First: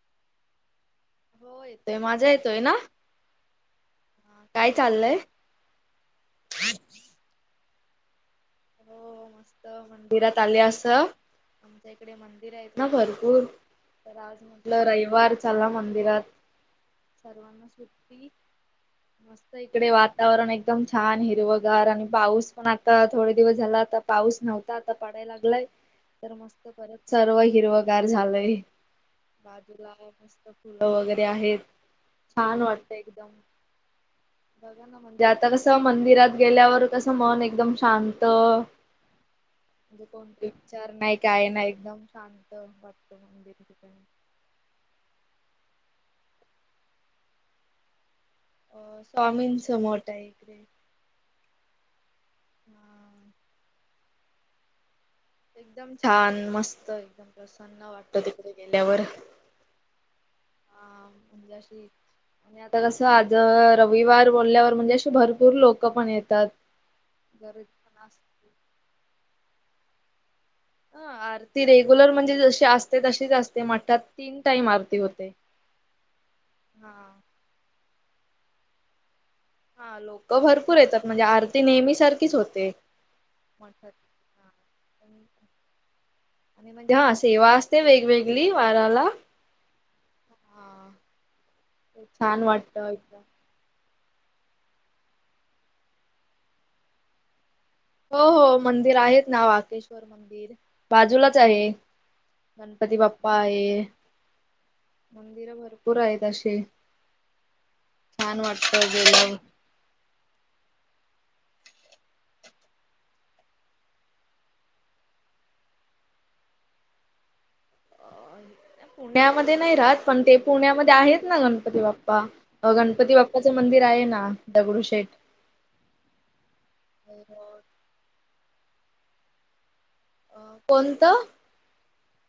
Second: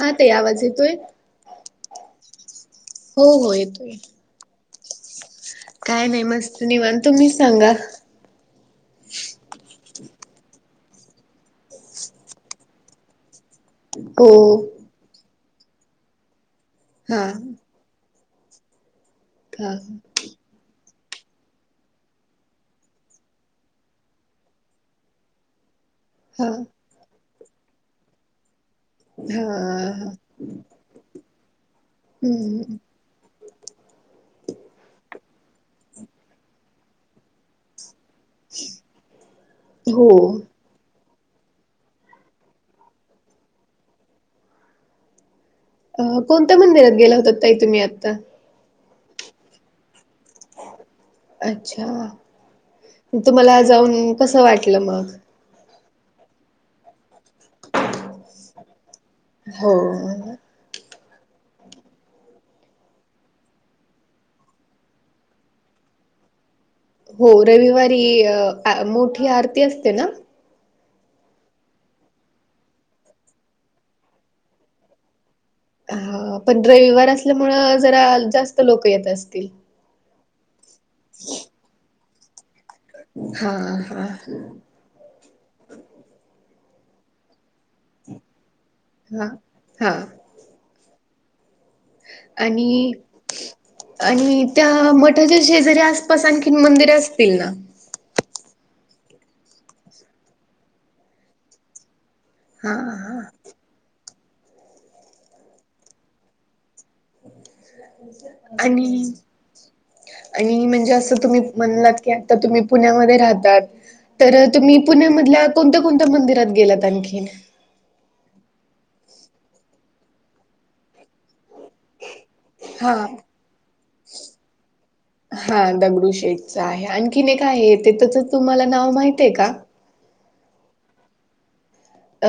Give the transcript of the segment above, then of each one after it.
हा ताई आवाज येतोय? हो येतोय. माझा येतोय ना, हो हो येतोय. काय चाललंय? काय नाही मस्त निवांत तुम्ही सांगा? हो मस्त मंदिरात आले असं, आमच्या इकडे मंदिर आहेत ना भरपूर. तर हो आज म्हटलं रविवार, चला मंदिरात, हा सर्वांना सु हा इकडे वा [unintelligible] वातावरण एकदम छान हिरवगार आणि पाऊस पण आता थोडे. दिवस झाला आता पाऊस नव्हता आता पाडायला लागलाय हा त हा सर्व हिरवगार झालंय. हा फुलं वगैरे आहेत छान हम्म वाटत. [unintelligible] म्हणजे आता कसं मंदिरात गेल्यावर कसं मन एकदम शांत. त हो [unintelligible] हम नाही काय नाही अ कोणत्या मंदिरात गेला होतता ताई तुम्ही आता. स्वामींच मठ हे अच्छा हा. म तुम्हाला जाऊन येऊन कसं वाटलं मग. छान मस्त [unintelligible] हो. [unintelligible] आणि आता कसं आज रविवार बोलल्यावर म्हणजे अशी भरपूर लोक पण येतात. हो गरज रविवारी पण असते. मोठी आरती असते ना. ह आरती रेग्युलर म्हणजे जशी असते तशीच असते मठात तीन टाइम आरती होते. हा पण रविवार हा असल्या मुळ जरा जास्त लोक येत असतील. हा लोक भरपूर येतात म्हणजे आरती नेहमी सारखीच होते. हा हा. [unintelligible] आणि म्हणजे हा सेवा असते वेगवेगळी वऱ्याला. हा हा छान आणि. वाटत एकदम आणि त्या मठाच्या शेजारी आसपास आणखीन मंदिरे असतील ना. हो हो मंदिर आहेत ना वाकेश्वर मंदिर बाजूलाच आहे. हा गणपती हा बाप्पा आहे मंदिर भरपूर आहेत अशीे छान वाटत आणि गेलाव आणि म्हणजे असं तुम्ही म्हणलात की आता तुम्ही पुण्यामध्ये राहतात तर तुम्ही पुण्यामधल्या कोणत्या कोणत्या मंदिरात गेलात आणखी पुण्यामध्ये नाही राहात पण ते पुण्यामध्ये आहेत ना गणपती बाप्पा अ हा गणपती बाप्पाचं मंदिर आहे ना दगडूशेठ हा दगडू शेठचा आहे आणखी एक काय आहे ते तसंच तुम्हाला नाव माहितय आहे का कोणता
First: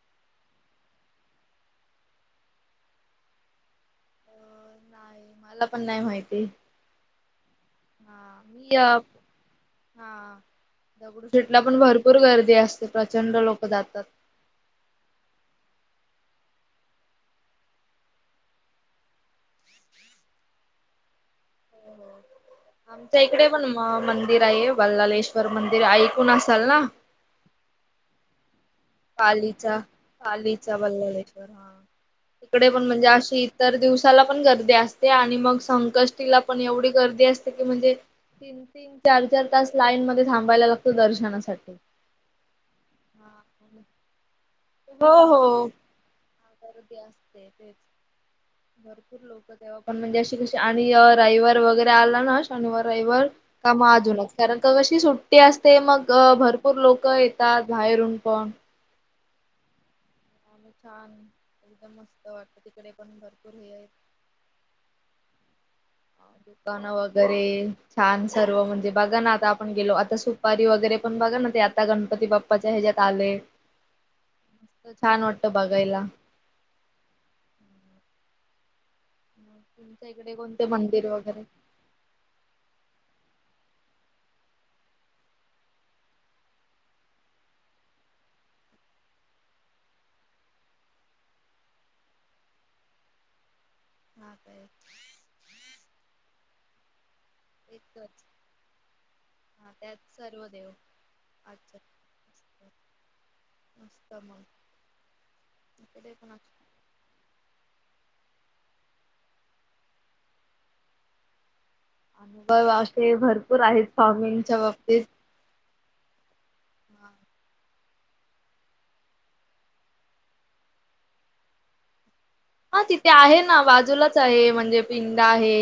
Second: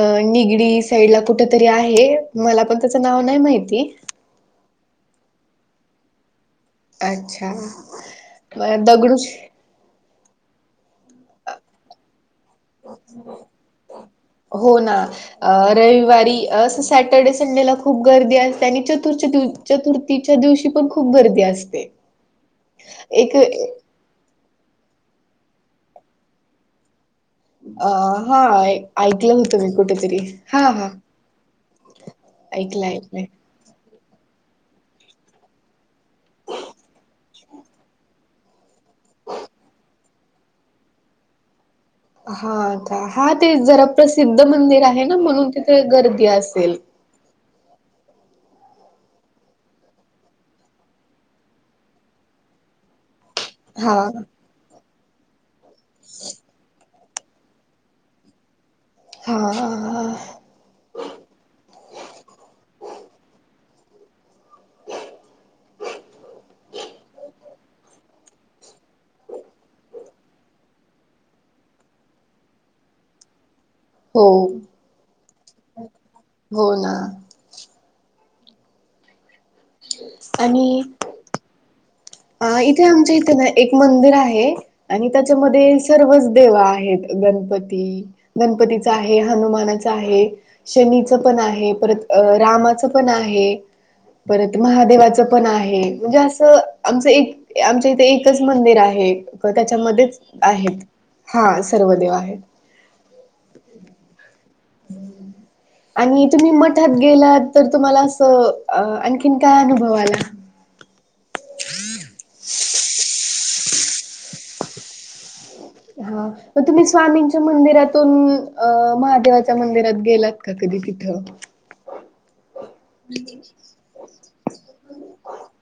अ निगडी साईड ला कुठ तरी आहे मला पण त्याचं नाव नाही माहिती नाही मला पण नाही माहिती अच्छा. हा मी दगडूशे हा दगडू शेटला पण भरपूर गर्दी असते प्रचंड लोक जातात हो ना अ रविवारी अस सॅटर्डे संडेला खूप गर्दी असते आणि चतुर्थ दिवस चतुर्थीच्या दिवशी पण खूप गर्दी असते हो आमच्या एक इकडे पण म मंदिर आहे वल्लालेश्वर मंदिर ऐकून असाल ना अ हा ऐकलं होतं मी पालीचा कुठेतरी हा पालीचा हा. वल्लालेश्वर हा इकडे पण ऐकलं म्हणजे ऐकलंय. अशी तर दिवसाला पण गर्दी असते आणि मग संकष्टीला पण एवढी गर्दी असते की म्हणजे तीन तीन चार चार तास लाईन मध्ये थांबायला लागतो दर्शनासाठी हाता हा ते जरा प्रसिद्ध मंदिर आहे हो ना म्हणून तिथे गर्दी असेल ते तेच [inaudible] भरपूर लोक तेव्हा पण म्हणजे अशी कशी आणि राविवार वगैरे आला ना शनिवार रविवार काम हा अजूनच, कारण कशी सुट्टी असते मग भरपूर लोक लोक येतात बाहेरून पण हा हा छान एकदम मस्त वाटत. तिकडे पण भरपूर हे आहेत. दुकानं वगैरे छान सर्व म्हणजे बघा ना आता आपण गेलो आता सु दुपारी वगैरे पण बघा ना, ते आता गणपती बाप्पाच्या ह्याच्यात आले हो मस्त छान वाटत बघायला. हो ना! तुमच्या इकडे कोणते मंदिर वगैरे हा इथे आमच्या इथे ना एक मंदिर आहे. आणि त्याच्यामध्ये सर्वच देव आहेत. गणपती गणपतीचा आहे, हनुमानाचा आहे. शनीचं पण आहे, परत अ रामाचं पण आहे. हा परत काय महादेवाच पण आहे. म्हणजे असं आमचं एक आमच्या इथे एकच मंदिर आहे. हा त्यात त्याच्यामध्येच सर्व देव आहेत. हा अच्छा सर्व देव आहेत. मस्त मग आता काय कुणाची तिथं गेल्यावर तर तुम्हाला अस आणखीन काय अनुभव आला. अजुन असे भरपूर आहेत फॉमिंगच्या बाबतीत हा मग तुम्ही स्वामींच्या मंदिरातून अ महादेवाच्या मंदिरात गेलात का कधी तिथं हा तिथे आहे ना, बाजूलाच आहे म्हणजे पिंड आहे.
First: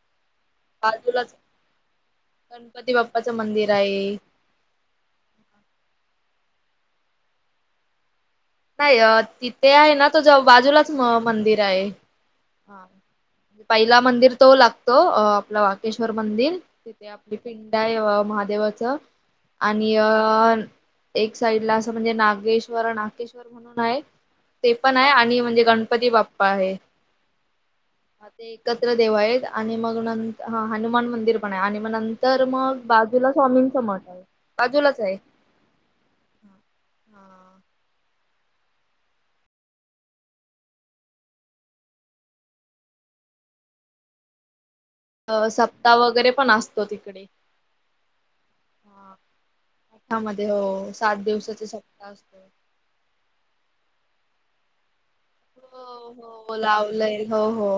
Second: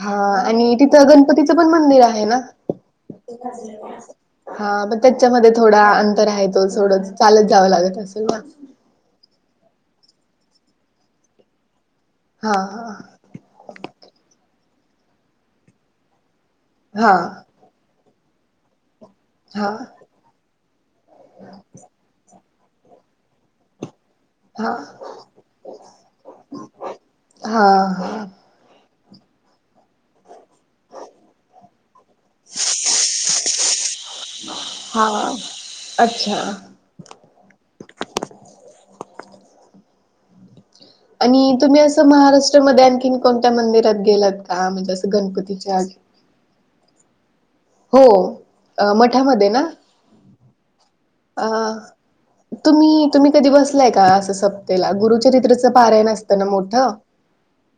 हा आणि तिथं बाजूलाच गणपतीचं पण मंदिर आहे ना गणपती बाप्पाचं मंदिर आहे हा पण त्याच्यामध्ये थोड अंतर आहे, तो थोडं चालत जावं लागत असेल ना. नाही, तिथे आहे ना तो जरा बाजूलाचं मंदिर आहे. हा पहिला मंदिर तो लागतो. आ आपला वाकेश्वर मंदिर तिथे हा आपली पिंड आहे महादेवाचं हा आणि अ एक साइड ला असं म्हणजे नागेश्वर, नाकेश्वर म्हणून आहे. ते हा पण आहे आणि म्हणजे गणपती बाप्पा आहे. हा. ते एकत्र देव आहेत आणि मग नंतर हा हनुमान मंदिर पण आहे, आणि मग नंतर मग बाजूला स्वामींचं मठ आहे. बाजूलाचं आहे. हा अच्छा आणि तुम्ही असं महाराष्ट्रा मध्ये आणखीन कोणत्या मंदिरात गेलात का? म्हणजे हा गणपतीच्या सप्ताह वगैरे पण असतो तिकडे हो हा मठामध्ये ना. मठामध्ये हो सात अ दिवसाचा सप्ताह असतो. तुम्ही, तुम्ही कधी बसलाय का असं सप्ताह ला गुरुचरित्र हो हो लावलंयल. हो हो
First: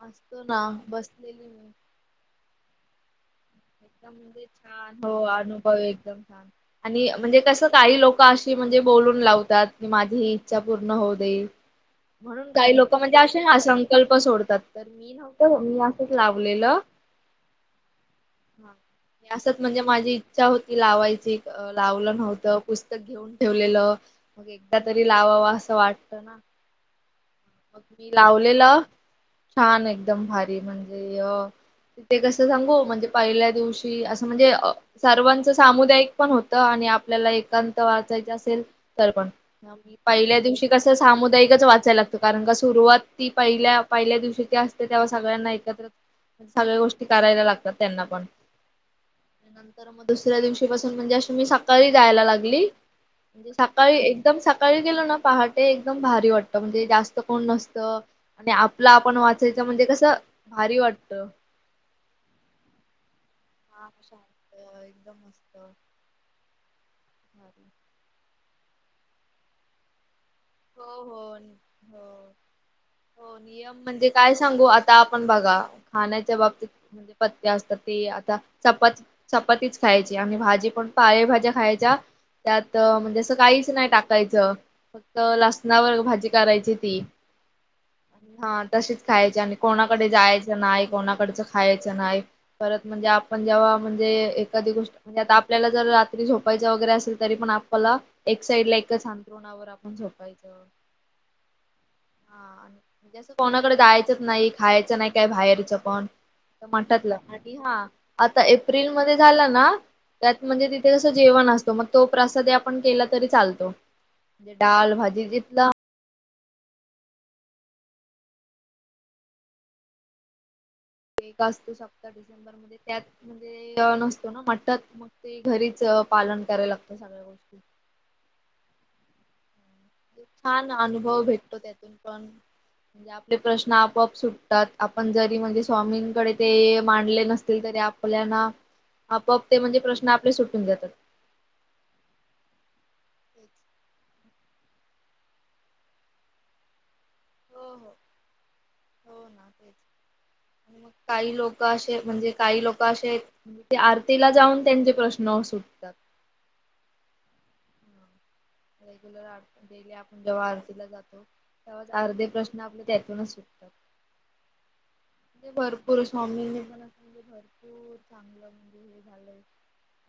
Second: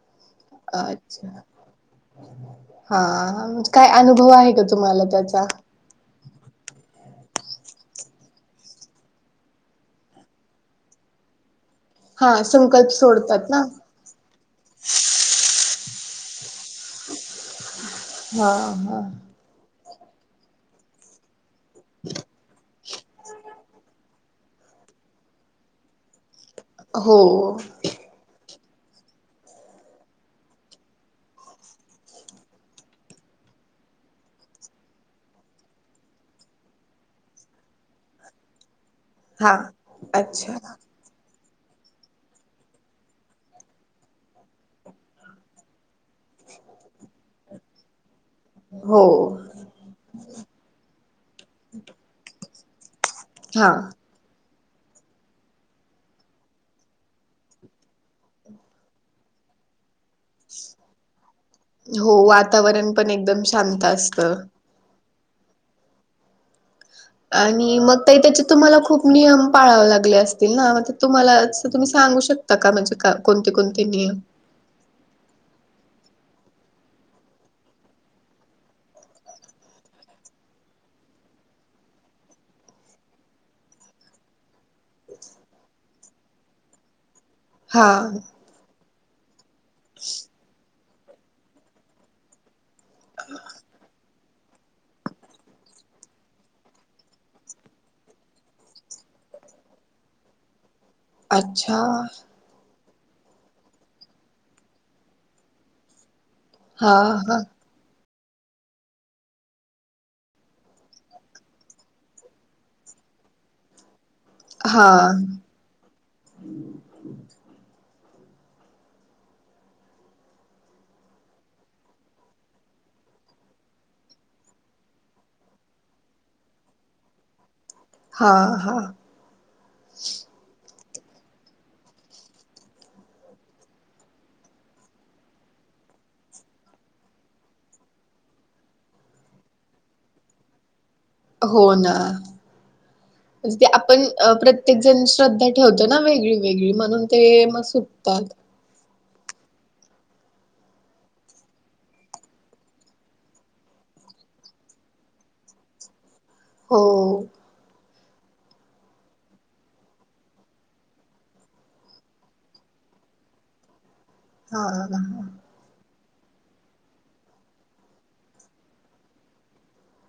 बसतो ना, अच्छा बसलेली मी हा. काय एकदम अनुभव म्हणजे आहे का छान तुम्हाला हो त्याचा अनुभव येतो. आणि म्हणजे कसं काही लोक अशी म्हणजे बोलून लावतात. माझी ही इच्छा पूर्ण होऊ दे. हा म्हणून काही संकल्प लोक म्हणजे असे सोडतात ना असत सकल्प सोडतात ते, तर मी नव्हत, मी असंच लावलेलं. हा. हा. असच म्हणजे माझी इच्छा होती लावायची म्हणून लावलं नव्हतं पुस्तकं घेऊन ठेवलेलं, मग एकदा तरी लावावा असं वाटतं ना! हो. मी लावलेलं छान एकदम भारी म्हणजे आ ते कसं सांगू म्हणजे पहिल्या दिवशी असं म्हणजे सर्वांचं सामुदायिक पण होत आणि आपल्याला एकांत वाचायचं असेल. तर पण हा म पहिल्या अच्छा दिवशी कसं सामुदायिकचं वाचायला लागतं. कारण का सुरुवात ती पहिल्या दिवशी ती असते. तेव्हा सगळ्यांना एकत्र. सगळ्या गोष्टी करायला लागतात. त्यांना पण. हो, नंतर मग दुसऱ्या दिवशी पासून म्हणजे अशी मी सकाळी जायला लागली. म्हजे हा सकाळी. एकदम सकाळी गेलो ना पहाटे एकदम भारी वाटतं म्हणजे जास्त. कोण नसतं आणि आपला आपनं वाचायचं म्हणजे कसं भारी वाटतं. हो वातावरण पण एकदम शांत हा असत. शांत [inaudible] भारी. आणि मंग ते त्याचे तुम्हाला खूप नियम पाळावे लागले असते. नावाचे हो हो तुम्हाला तुम्ही सांगू हो. शकता का म्हणजे हो कोणते कोणते म्हणजे नियम. काय सांगू आता आपण बघा खाण्याच्या बाबतीत म्हणजे पथ्य असतात ते आता चपातीत. चपातीच खायची आणि भाजी पण पालेभाज्या खायच्या त्यात म्हणजे असं काहीचं नाही टाकायचं. फक्त लसणावर भाजी करायची ती हा हा तशीच खायची आणि. कोणाकडे जायचं नाही. कोणाकडचं खायचं नाही. परत म्हणजे आपण जेव्हा म्हणजे एखादी गोष्ट. म्हणजे आता आपल्याला जर रात्री झोपायच वगैरे असेल तरी पण आपल्याला एक साइड ला एक अंथरूणावर. झोपायचं. अच्छा, जसं कोणाकडे जायचंच नाही खायचं नाही काय बाहेरचं पण. टमाटतलं आणि हा आता एप्रिल मध्ये झाला ना. त्यात म्हणजे तिथे कसं जेवण असतो मग तो प्रसाद आपण केला तरी चालतो. म्हणजे डाल हा भाजी घेतला. एक असतो सप्ता डिसेंबर मध्ये त्या. नसतो ना म्हटतात मग ते घरीच पालन करायला लागतं सगळ्या गोष्टी. हा हा छान अनुभव भेटतो त्यातून पण. आपले प्रश्न आपआप सुटतात आपण जरी म्हणजे स्वामींकडे ते मांडले नसतील तरी आप आपल्याना आपप ते म्हणजे प्रश्न आपले सुटून जेतात. हो ना. म्हण ते आपण प्रत्येक जण श्रद्धा ठेवतो ना वेगळी वेगळी म्हणून. ते मग हो हो सुटतात. हो ना तेच मग काही लोक असे म्हणजे काही लोक असे. ते आरतीला जाऊन त्यांचे प्रश्न सुटतात. हो. रेगलर [unintelligible] आपण जेव्हा आरतीला जातो तेव्हाच अर्धे प्रश्न आपले त्यातूनचं सुटतात. हो. म्हणजे भरपूर स्वामींनी पण अस म्हणजे भरपूर चांगलं. म्हणजे हे झालंय.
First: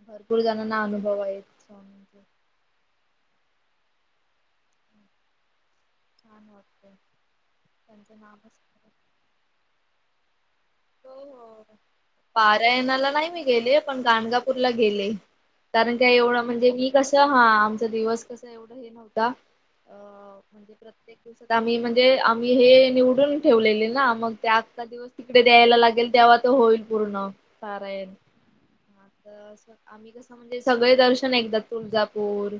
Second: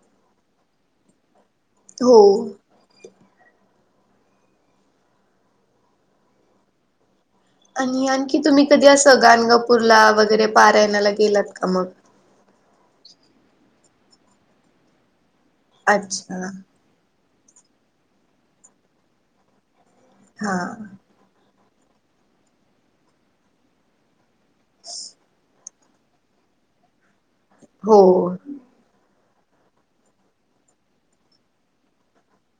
भरपूर जणांना अनुभव आहेत. हो. स्वामींचे. हा होओते. आणि आणखी तुम्ही कधी अस गाणगापूरला वगैरे पारायण्याला हो गेलात का हो. मग. पारायणाला नाही मी गेले पण गणगापूरला गेले. कारण का अच्छा एवढं म्हणजे मी कसं हा आमचा दिवस कसा एवढा हे नव्हता. अ हा म्हणजे प्रत्येक दिवसात आम्ही म्हणजे आम्ही हे निवडून ठेवलेले ना मग. ते आत्चा दिवस तिकडे द्यायला लागेल तेव्हा तर होईल पूर्ण हो सारायण. आम्ही कसं म्हणजे सगळे दर्शन एकदा तुळजापूर.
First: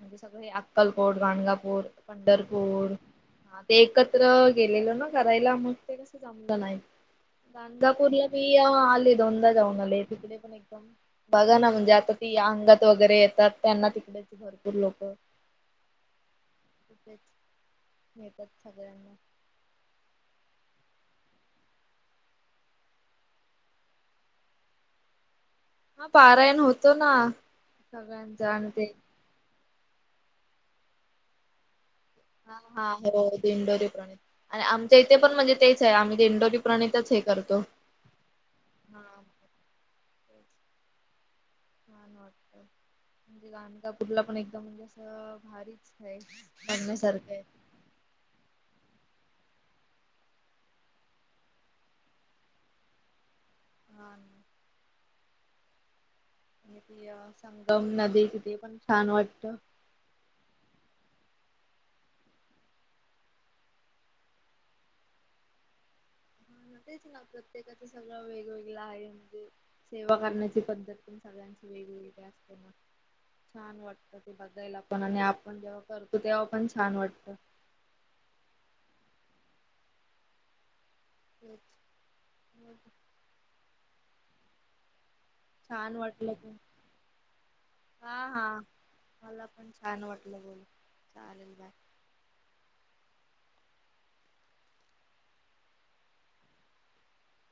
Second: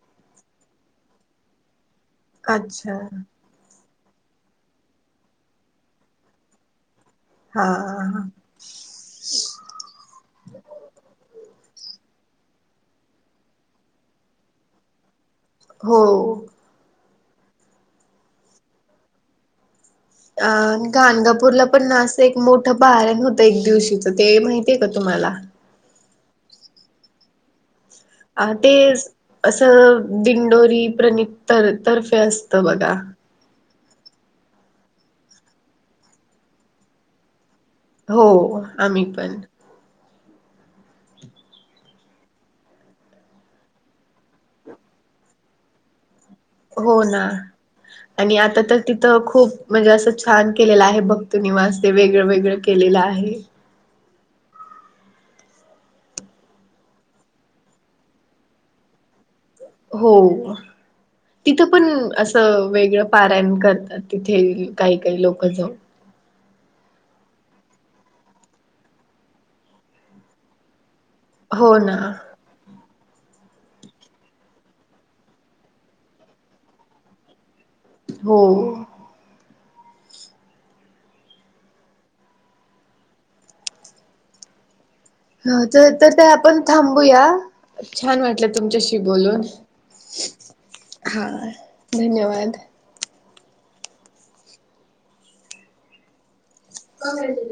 म्हणे सगळे अक्कलकोट गाणगापूर पंढरपूर. अच्छा हा ते एकत्र गेलेल ना करायला मग ते कस जमलं नाही. हा कांदापूरी हा. पि आले दोनदा जाऊन आले तिकडे पण. बघा ना म्हणजे आता ती अंगात वगैरे येतात त्यांना तिकडेची भरपूर लोक हो. खूपच [unintelligible] अ गानदापूरला पण ना असं एक मोठं पारायण होतं एक दिवशीच ते माहितीय आहे का तुम्हाला. हा पारायण होतो ना. सगळ्यांच अ आणि ते स असं दिंडोरी प्रणित तर तर्फे अस हा हा बरोबर दिंडोरी प्रणित. आणि आमच्या इथे पण म्हणजे तेच आहे आम्ही दिंडोरी प्रणितच हे करतो. हो हा आम्ही पण. तेच [unintelligible] [unintelligible] पण एकदम म्हणजे अस भारीच [unintelligible] हो ना. आहे आणि आता तर तिथं खूप म्हणजे असं छान केलेलं आहे भक्त निवासते वेगळं वेगळं केलेला आहे. हा. संगम नदी तिथे पण छान वाटत. हो. तिथं पण असं वेगळं पारायण करतात तिथे काही काही लोक जाऊन. [unintelligible] हो ना [unintelligible] छान वाटत ते बघायला पण आणि आपण जेव्हा करतो तेव्हा पण छान वाटत. हो. [unintelligible] हा तर छान तर ते वाटलं पण आपण थांबूया. छान हा वाटलं हा तुमच्याशी बोलून, मला पण छान वाटलं बोलून हा. चालेल बाय धन्यवाद. [unintelligible]